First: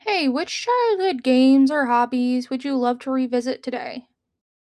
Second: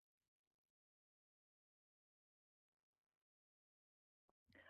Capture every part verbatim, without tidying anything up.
Hey, which childhood games or hobbies would you love to revisit today?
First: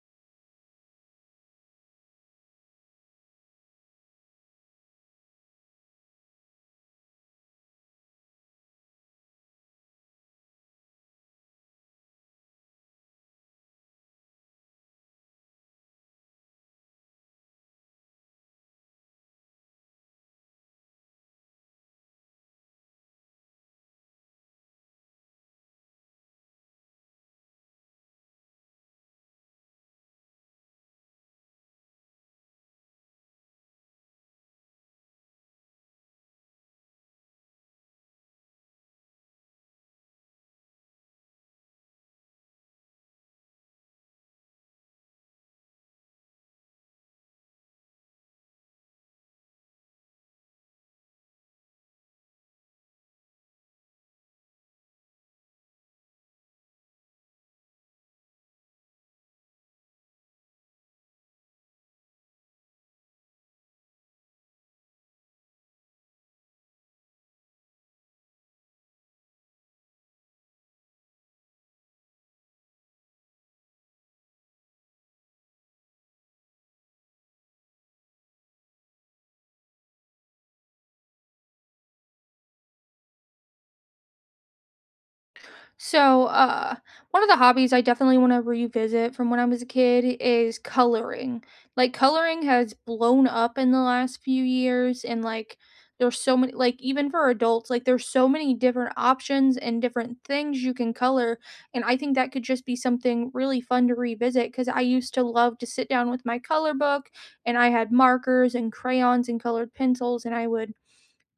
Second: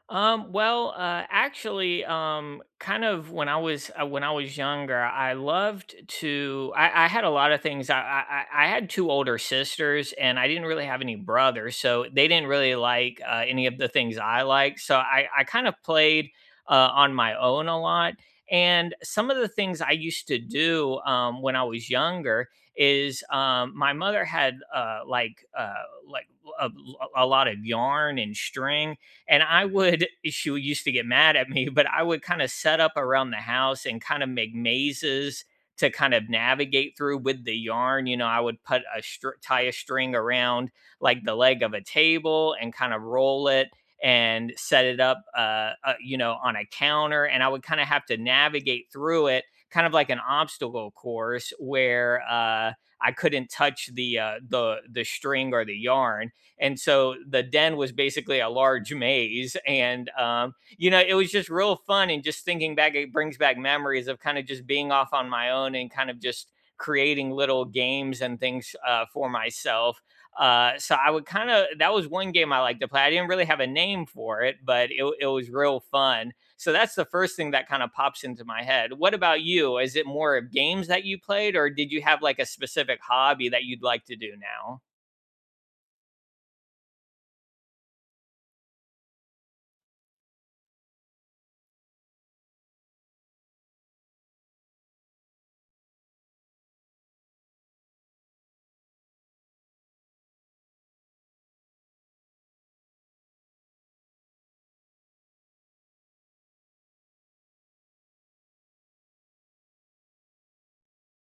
Um, well, uh, actually, um, kind of when I was uh, when I was younger, I loved to. I, I had a lot of things. I, I I I had two older sisters, and I didn't really have any brothers, so they didn't really like uh, any of the things I liked. So I I kind of played uh, on my own a lot. And some of the things I used to do um, when I was younger is um, my mother had uh, like uh, like a, a lot of yarn and string, and I would eh, she used to get mad at me, but I would kinda set up around the house and kinda make mazes to kind of navigate through with the yarn. You know, I would put a str- tie a string around like the leg of a table and kind of roll it and set it up, uh, uh, you know, on a counter. And I would kind of have to navigate through it, kind of like an obstacle course where uh, I couldn't touch the uh, the the string or the yarn. And so the den was basically a large maze, and um, you know it was just real fun, and just thinking back, it brings back memories of kind of just being off on my own and kind of just creating little games and things uh, for myself. Uh, so i would kind of, that was one game I liked to play. I didn't really have a name for it, but it, it was real fun. So that's the first thing that kind of pops into my head. What about you? Is it more of games that you played, or did you have like a specific hobby that you'd like to do now? So, uh, One of the hobbies I definitely want to revisit from when I was a kid is coloring. Like, coloring has blown up in the last few years, and like, there's so many, like, even for adults, like, there's so many different options and different things you can color. And I think that could just be something really fun to revisit because I used to love to sit down with my color book, and I had markers and crayons and colored pencils, and I would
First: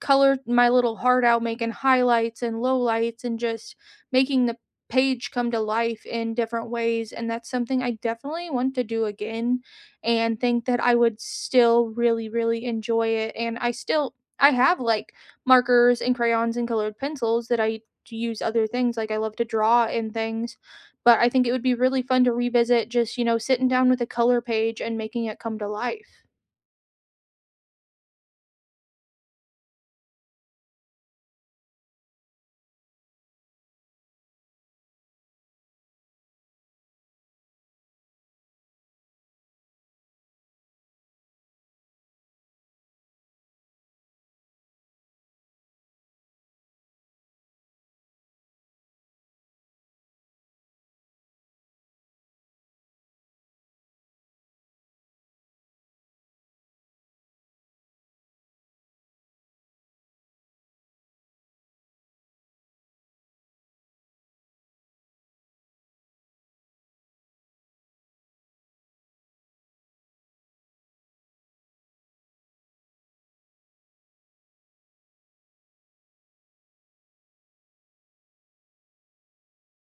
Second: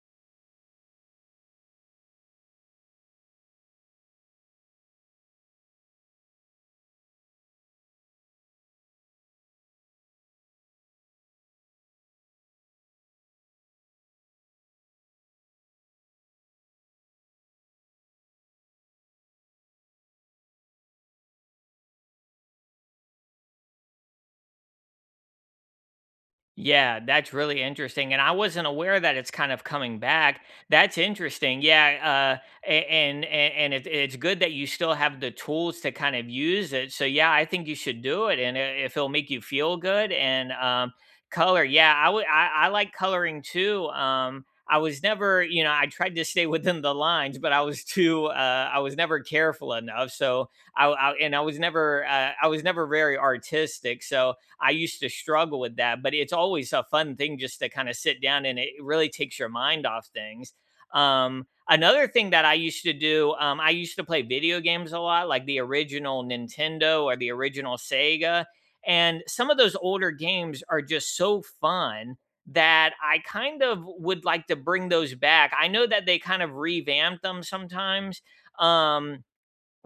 colored my little heart out making highlights and lowlights and just making the page come to life in different ways. And that's something I definitely want to do again and think that I would still really really enjoy it. And I still I have like markers and crayons and colored pencils that I use. Other things, like I love to draw and things, but I think it would be really fun to revisit just, you know, sitting down with a color page and making it come to life. Yeah, that's really interesting, and I wasn't aware that it's kind of coming back. That's interesting. Yeah, uh, a- and and, and it, it's good that you still have the tools to kind of use it. So yeah, I think you should do it, and i- if it'll make you feel good and um, color. Yeah, I would. I, I like coloring too. Um, I was never, you know, I tried to stay within the lines, but I was too. Uh, I was never careful enough. So I, I and I was never. Uh, I was never very artistic. So. I used to struggle with that, but it's always a fun thing just to kind of sit down, and it really takes your mind off things. Um, another thing that I used to do, um, I used to play video games a lot, like the original Nintendo or the original Sega. And some of those older games are just so fun that I kind of would like to bring those back. I know that they kind of revamped them sometimes. Um,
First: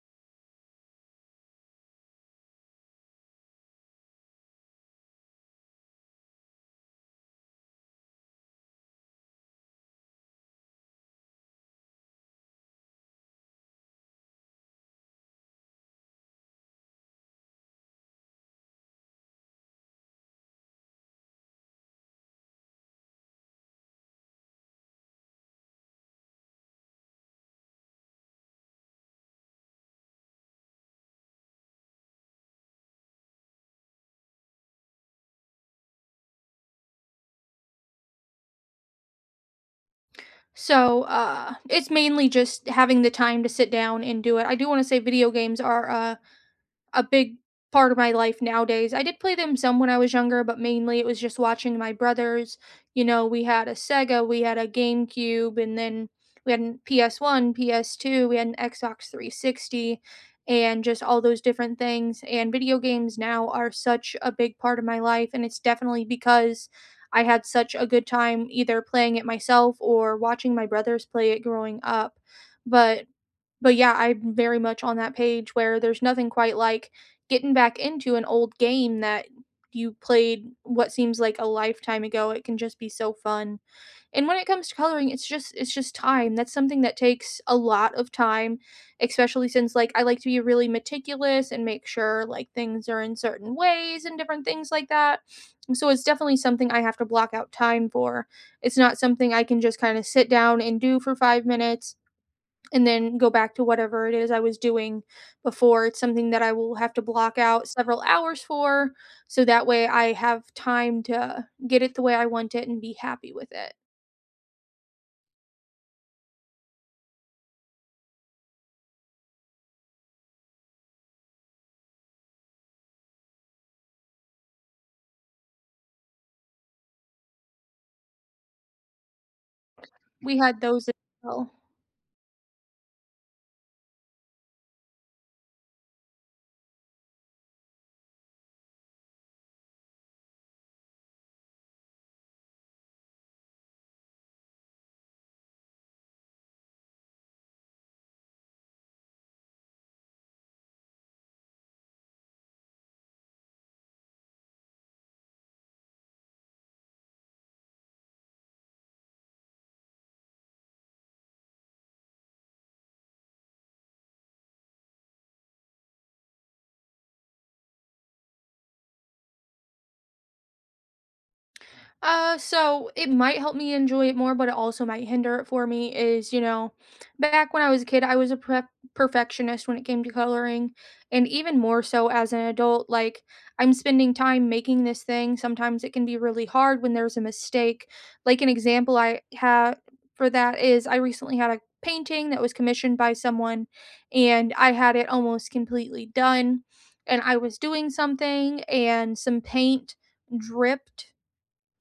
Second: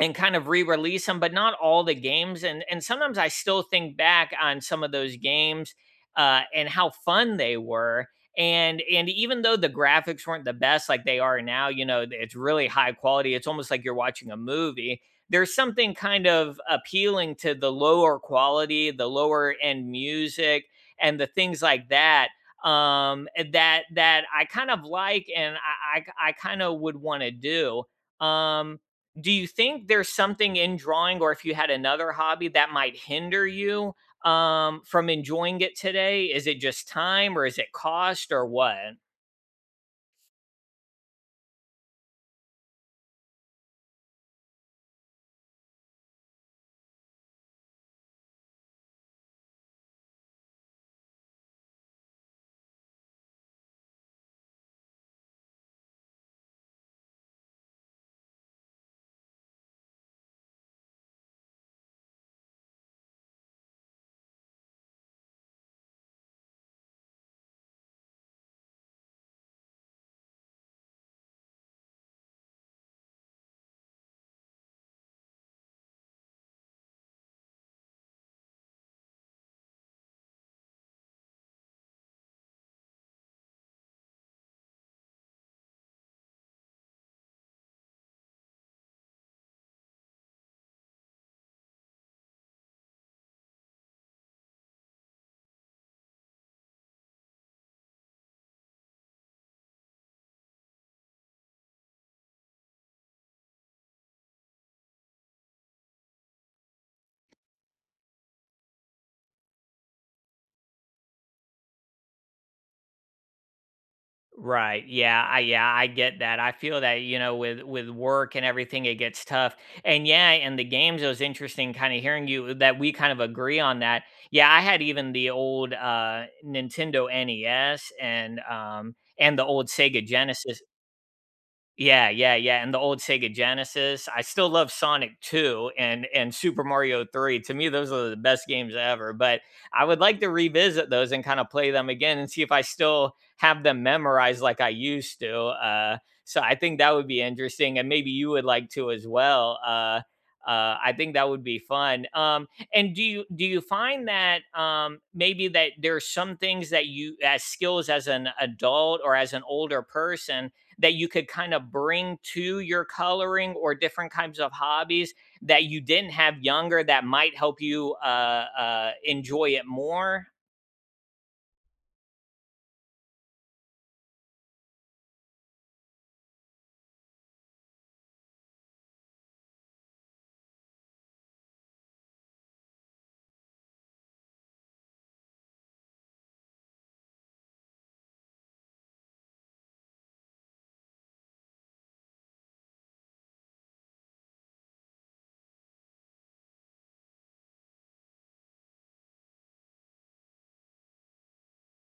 and kind of re-release them, but not all the games. And and sometimes I still think back on some of those games uh, and how fun they were. And and even though the graphics weren't the best like they are now, you know, it's really high quality. It's almost like you're watching a movie. There's something kind of appealing to the lower quality, the lower end music, and the things like that, um that that I kind of like, and i i, I kind of would want to do. um do you think there's something in drawing, or if you had another hobby that might hinder you um, from enjoying it today? Is it just time, or is it cost, or what? So, uh, it's mainly just having the time to sit down and do it. I do wanna say video games are, uh, a big part of my life nowadays. I did play them some when I was younger, but mainly it was just watching my brothers. You know, we had a Sega, we had a GameCube, and then we had an P S one, P S two, we had an Xbox three sixty, and just all those different things. And video games now are such a big part of my life, and it's definitely because I had such a good time either playing it myself or watching my brothers play it growing up. But but yeah, I'm very much on that page where there's nothing quite like getting back into an old game that you played what seems like a lifetime ago. It can just be so fun. And when it comes to coloring, it's just it's just time. That's something that takes a lot of time, especially since like I like to be really meticulous and make sure like things are in certain ways and different things like that. So it's definitely something I have to block out time for. It's not something I can just kind of sit down and do for five minutes and then go back to whatever it is I was doing before. It's something that I will have to block out several hours for, so that way I have time to get it the way I want it and be happy with it. Right. Yeah. I Yeah, I get that. I feel that, you know, with with work and everything, it gets tough. And yeah, and the games, it was interesting kind of hearing you that we kind of agree on that. Yeah, I had even the old uh Nintendo N E S and um and the old Sega We Genesis. had those as well. Yeah, yeah, yeah, and the old Sega Genesis. I still love Sonic two and and Super Mario three. To me, those are the best games ever, but I would like to revisit those and kinda play them again and see if I still have them memorized like I used to, uh, so I think that would be interesting, and maybe you would like to as well. uh, uh, I think that would be fun. Um, and do you do you find that, um, maybe that there are some things that you as skills as an adult or as an older person that you could kind of bring to your coloring or different kinds of hobbies that you didn't have younger that might help you uh, uh, enjoy it more? Uh, so it might help me enjoy it more, but it also might hinder it for me. Is, you know, back when I was a kid, I was a prep perfectionist when it came to coloring, and even more so as an adult. Like, I'm spending time making this thing. Sometimes it can be really hard when there's a mistake. Like an example I have for that is I recently had a painting that was commissioned by someone, and I had it almost completely done, and I was doing something, and some paint dripped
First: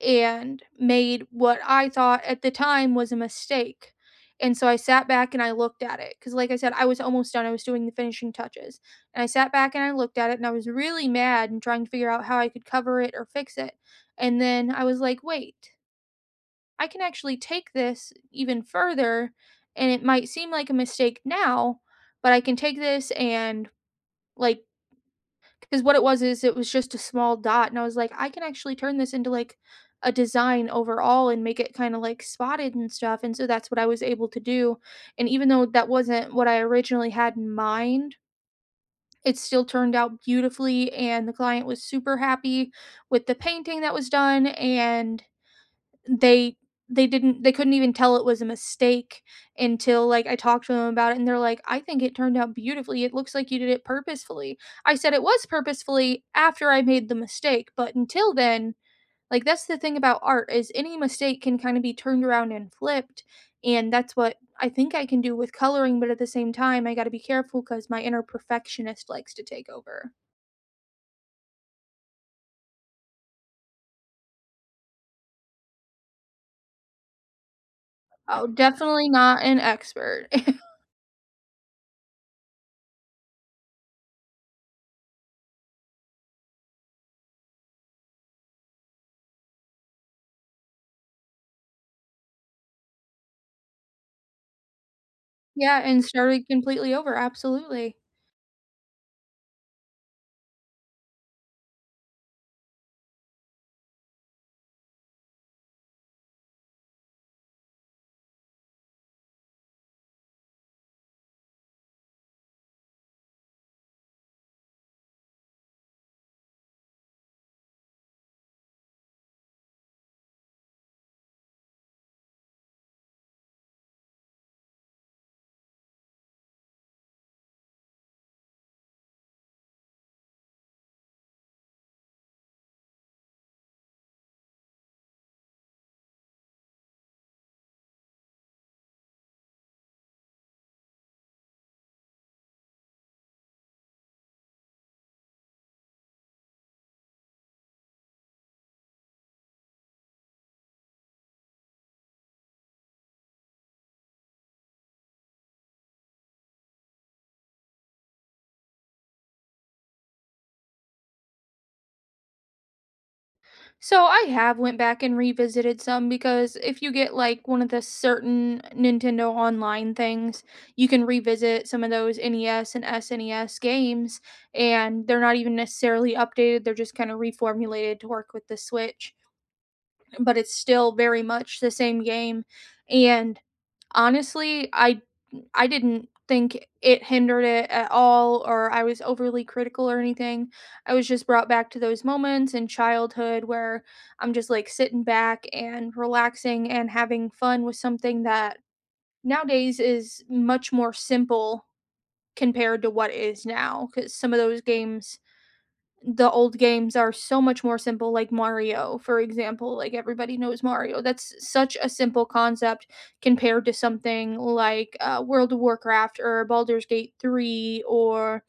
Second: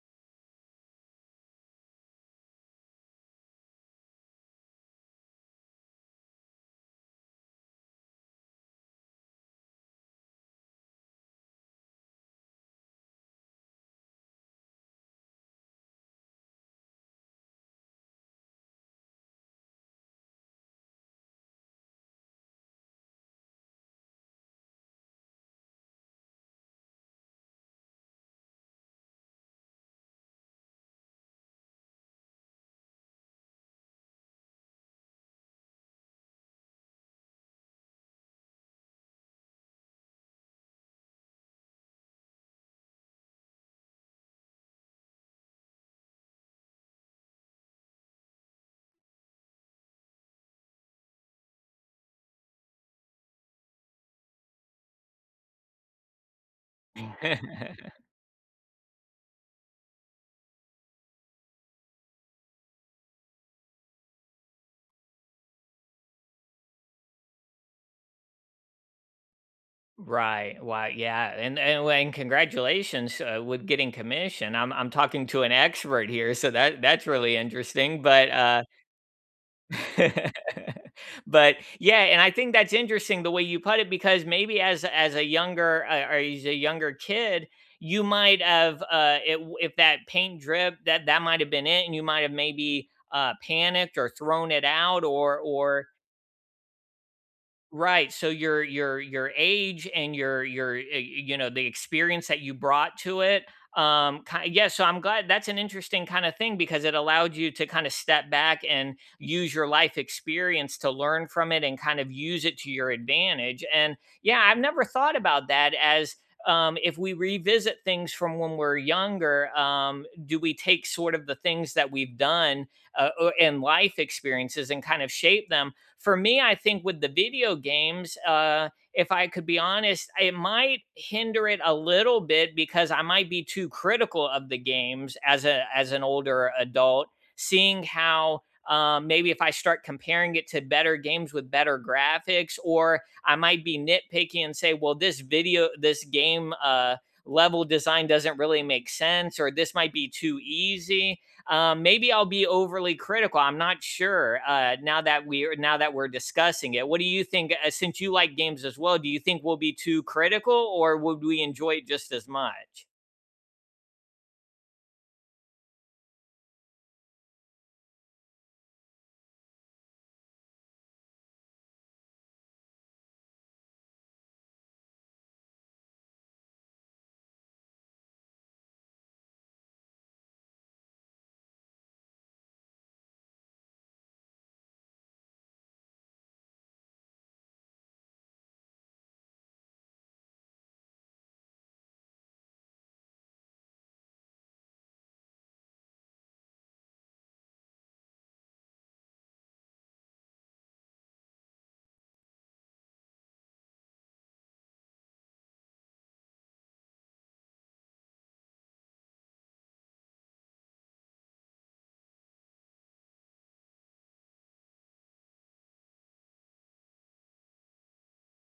and made what I thought at the time was a mistake. And so I sat back and I looked at it because, like I said, I was almost done. I was doing the finishing touches. And I sat back and I looked at it and I was really mad and trying to figure out how I could cover it or fix it. And then I was like, wait, I can actually take this even further. And it might seem like a mistake now, but I can take this and, like, because what it was is it was just a small dot, and I was like, I can actually turn this into like a design overall and make it kind of like spotted and stuff. And so that's what I was able to do. And even though that wasn't what I originally had in mind, it still turned out beautifully. And the client was super happy with the painting that was done. And they they didn't they couldn't even tell it was a mistake until like I talked to them about it and they're like, "I think it turned out beautifully. It looks like you did it purposefully." I said it was purposefully after I made the mistake, but until then, like, that's the thing about art is any mistake can kind of be turned around and flipped, and that's what I think I can do with coloring, but at the same time, I got to be careful cuz my inner perfectionist likes to take over. Right. Wow. Yeah. And and, well, and congratulations uh, with getting commission. I'm I'm talking to an expert here, so that that's really interesting. But Oh, uh, definitely not an expert. But yeah, and I think that's interesting the way you put it, because maybe as as a younger uh, or as a younger kid, you might have uh it, if that paint drip, that that might have been it, and you might have maybe uh panicked or thrown it out or Yeah, or and started completely over, absolutely. right, so your your your age and your your, eh, you know, the experience that you brought to it, um, ki yeah, so I'm glad that's an interesting kinda thing, because it allowed you to kinda step back and use your life experience to learn from it and kind of use it to your advantage. And yeah, I've never thought about that as, um, if we revisit things from when we're younger, um, do we take sort of the things that we've done, uh, o and life experiences and kind of shape them. For me, I think with the video games, uh, if I could be honest, it might hinder it a little bit, because I might be too critical of the games as a as an older adult, seeing how um, maybe if I start comparing it to better games with better graphics, or I might be nitpicky and say, well, this video, this game uh, level design doesn't really make sense, or this might be too easy. Um, maybe I'll be overly critical. I'm not sure. Uh, now that we're now that we're discussing it, what do you think? Uh, since you like games as well, do you think we'll be too critical, or would we enjoy it just as much? So I have went back and revisited some because if you get like one of the certain Nintendo online things, you can revisit some of those N E S and S N E S games and they're not even necessarily updated, they're just kind of reformulated to work with the Switch, but it's still very much the same game. And honestly, I I didn't think it hindered it at all or I was overly critical or anything. I was just brought back to those moments in childhood where I'm just like sitting back and relaxing and having fun with something that nowadays is much more simple compared to what it is now cuz some of those games, the old games are so much more simple, like Mario for example, like everybody knows Mario. That's such a simple concept compared to something like uh, World of Warcraft or Baldur's Gate three or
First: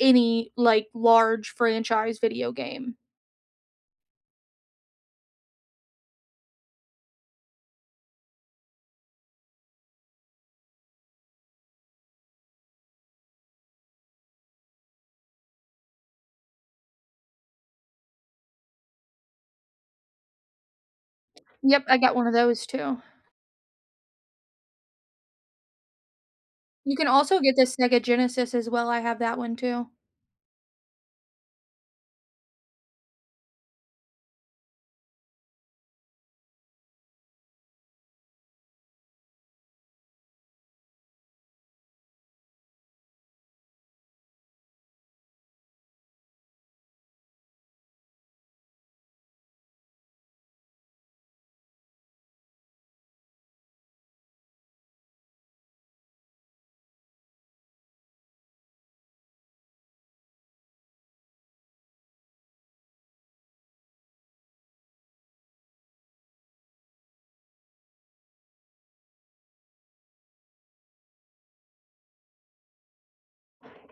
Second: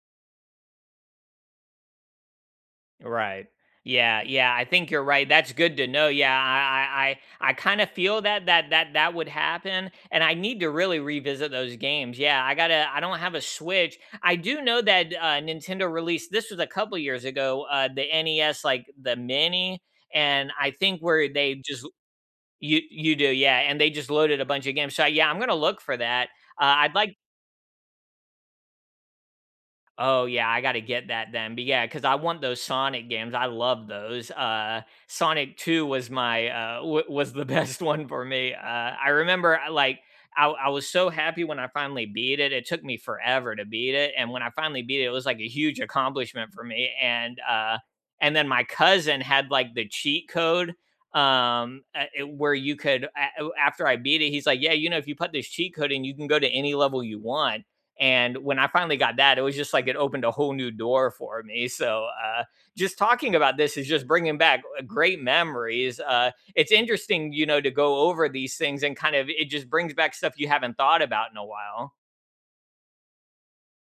any like large franchise video game. Right. Yeah, yeah, I think you're right. That's good to know. Yeah, I I I, I kind of feel that that that that would happen, and I need to really revisit those games. Yeah, I got to I don't have a Switch. I do know that uh Nintendo released, this was a couple years ago, uh the N E S like the mini, and I think where they Yep, just, I got one of those you too. you do. Yeah, and they just loaded a bunch of games. So yeah, I'm going to look for that. Uh, I'd You can like, also get the Sega Genesis as well, I have that one too. oh yeah, I gotta get that then. But yeah, because I want those Sonic games. I love those. Uh, Sonic Two was my uh, w- was the best one for me. Uh, I remember I, like I, I was so happy when I finally beat it. It took me forever to beat it, and when I finally beat it, it was like a huge accomplishment for me. And uh, and then my cousin had like the cheat code, um uh, it- where you could a- a- after I beat it he's like, yeah, you know, if you put this cheat code in you can go to any level you want. And when I finally got that, it was just like it opened a whole new door for me. So, uh, just talking about this is just bringing back uh, great memories. Uh, it's interesting, you know, to go over these things, and kind of it just brings back stuff you haven't thought about in a while.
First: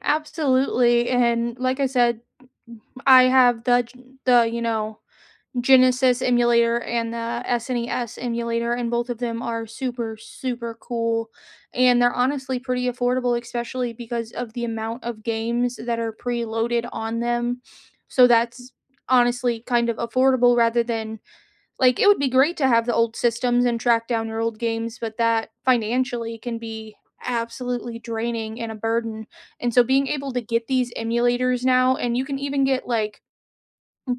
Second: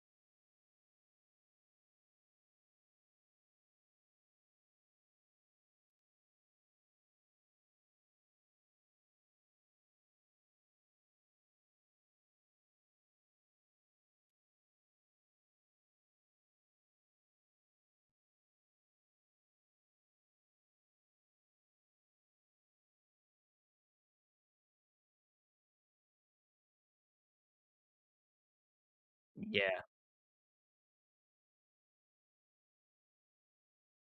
Absolutely, and like I said, I have the the, you know, Genesis emulator and the S N E S emulator, and both of them are super, super cool. And they're honestly pretty affordable, especially because of the amount of games that are preloaded on them. So that's honestly kind of affordable rather than, like, it would be great to have the old systems and track down your old games, but that financially can be absolutely draining and a burden. And so Yeah. being able to get these emulators now, and you can even get like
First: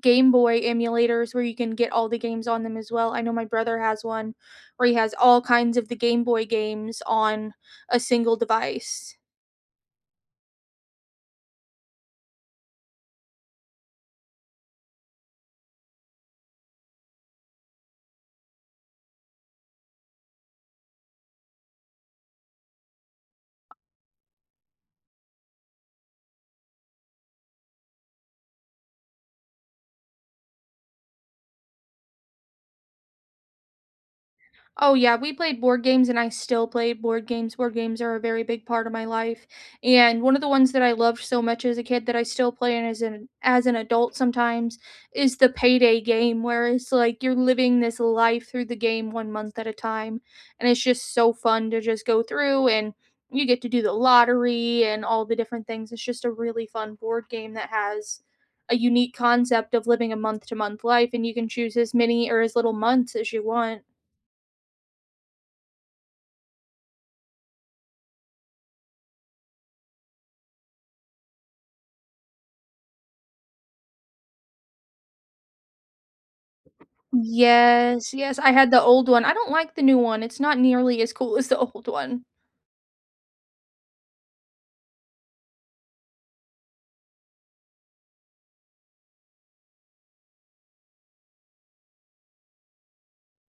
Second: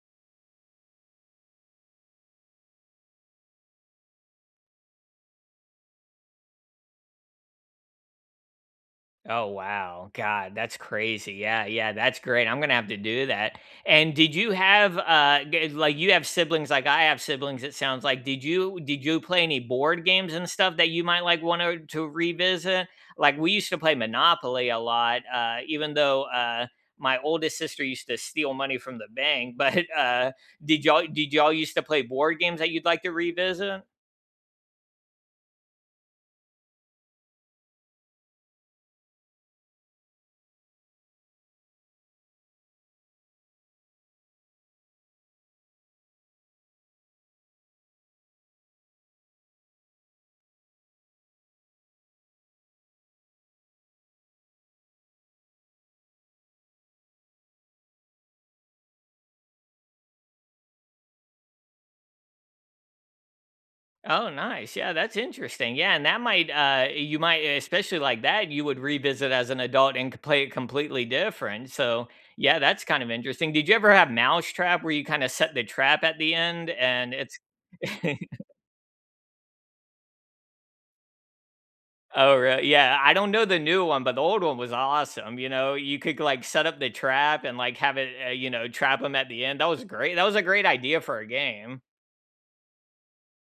Game Boy emulators where you can get all the games on them as well. I know my brother has one where he has all kinds of the Game Boy games on a single device. Oh wow, God, that's crazy. Yeah, yeah, that's great. I'm gonna have to do that. And did you have uh g- like, you have siblings like I have siblings? It sounds like, did you did you play any board games and stuff that you might like want to to revisit? Like we used to play Monopoly a lot, uh, even though uh my oldest sister used to steal money from the bank. But uh did y'all did y'all used to play board games that you'd like to revisit? Oh, yeah, we played board games and I still play board games. Board games are a very big part of my life, and one of the ones that I loved so much as a kid that I still play and as an as an adult sometimes is the payday game, where it's like you're living this life through the game one month at a time, and it's just so fun to just go through and you get to do the lottery and all the different things. It's just a really fun board game that has a unique concept of living a month-to-month life, and you can choose as many or as little months as you want. Oh, nice. Yeah, that's interesting. Yeah, and that might, uh you might especially like that you would revisit as an adult and c- play it completely different. So, yeah, that's kind of interesting. Did you ever have Mousetrap where you kind of set the trap at the end and it's Yes, yes, I had the old one. I don't like the new one, it's not nearly as cool as the old one. oh, really? Yeah, I don't know the new one, but the old one was awesome. You know, you could like set up the trap and like have it, uh, you know, trap them at the end. That was great. That was a great idea for a game.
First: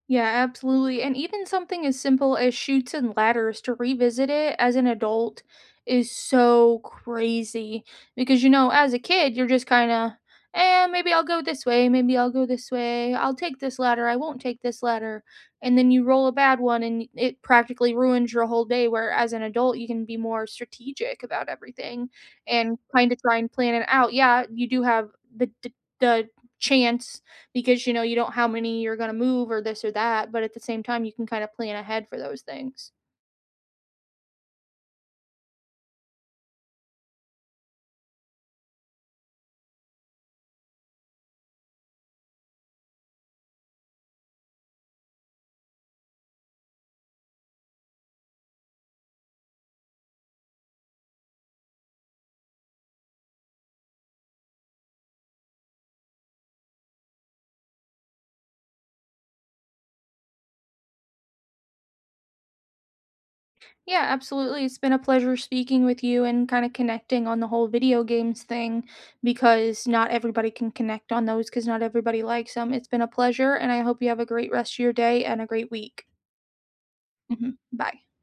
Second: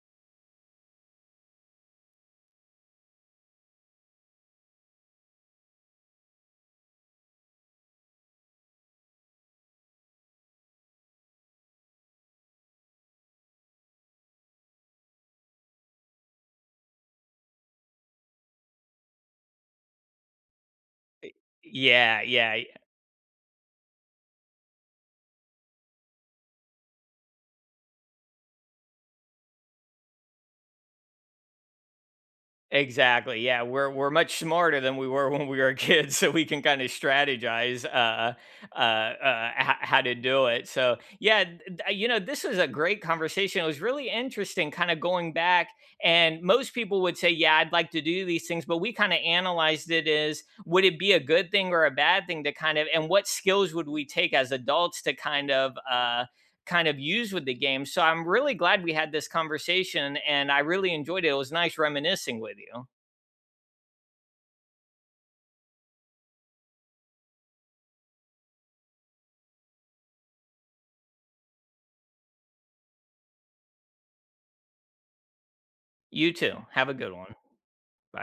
Yeah, absolutely. And even something as simple as shoots and Ladders to revisit it as an adult is so crazy because, you know, as a kid, you're just kind of, eh, maybe I'll go this way, maybe I'll go this way, I'll take this ladder, I won't take this ladder. And then you roll a bad one and it practically ruins your whole day. Where as an adult, you can be more strategic about everything Yeah, yeah, and kind of try and plan it out. Yeah, you do have the, the, the chance because, you know, you don't know how many you're going to move or this or that, but at the same time you can kind of plan ahead for those things. exactly. Yeah, we're we're much smarter than we were when we were kids, so we can kind of strategize uh, uh, uh, h- how to do it. So yeah, th- th- uh, you know, this was a great conversation. It was really interesting, kind of going back. And most people would say, "Yeah, I'd like to do these things," but we kind of analyzed it as would it be a good thing or a bad thing to kind of, and what skills would we take as adults to kind of. Uh, kind of used with the game. So I'm really glad we had this conversation, and I really enjoyed it. It was nice reminiscing with you. Yeah, absolutely. It's been a pleasure speaking with you and kind of connecting on the whole video games thing because not everybody can connect on those because not everybody likes them. It's been a pleasure, and I hope you have a great rest of your day and a great week. You too. Have a good one. Mhm. Bye. Bye.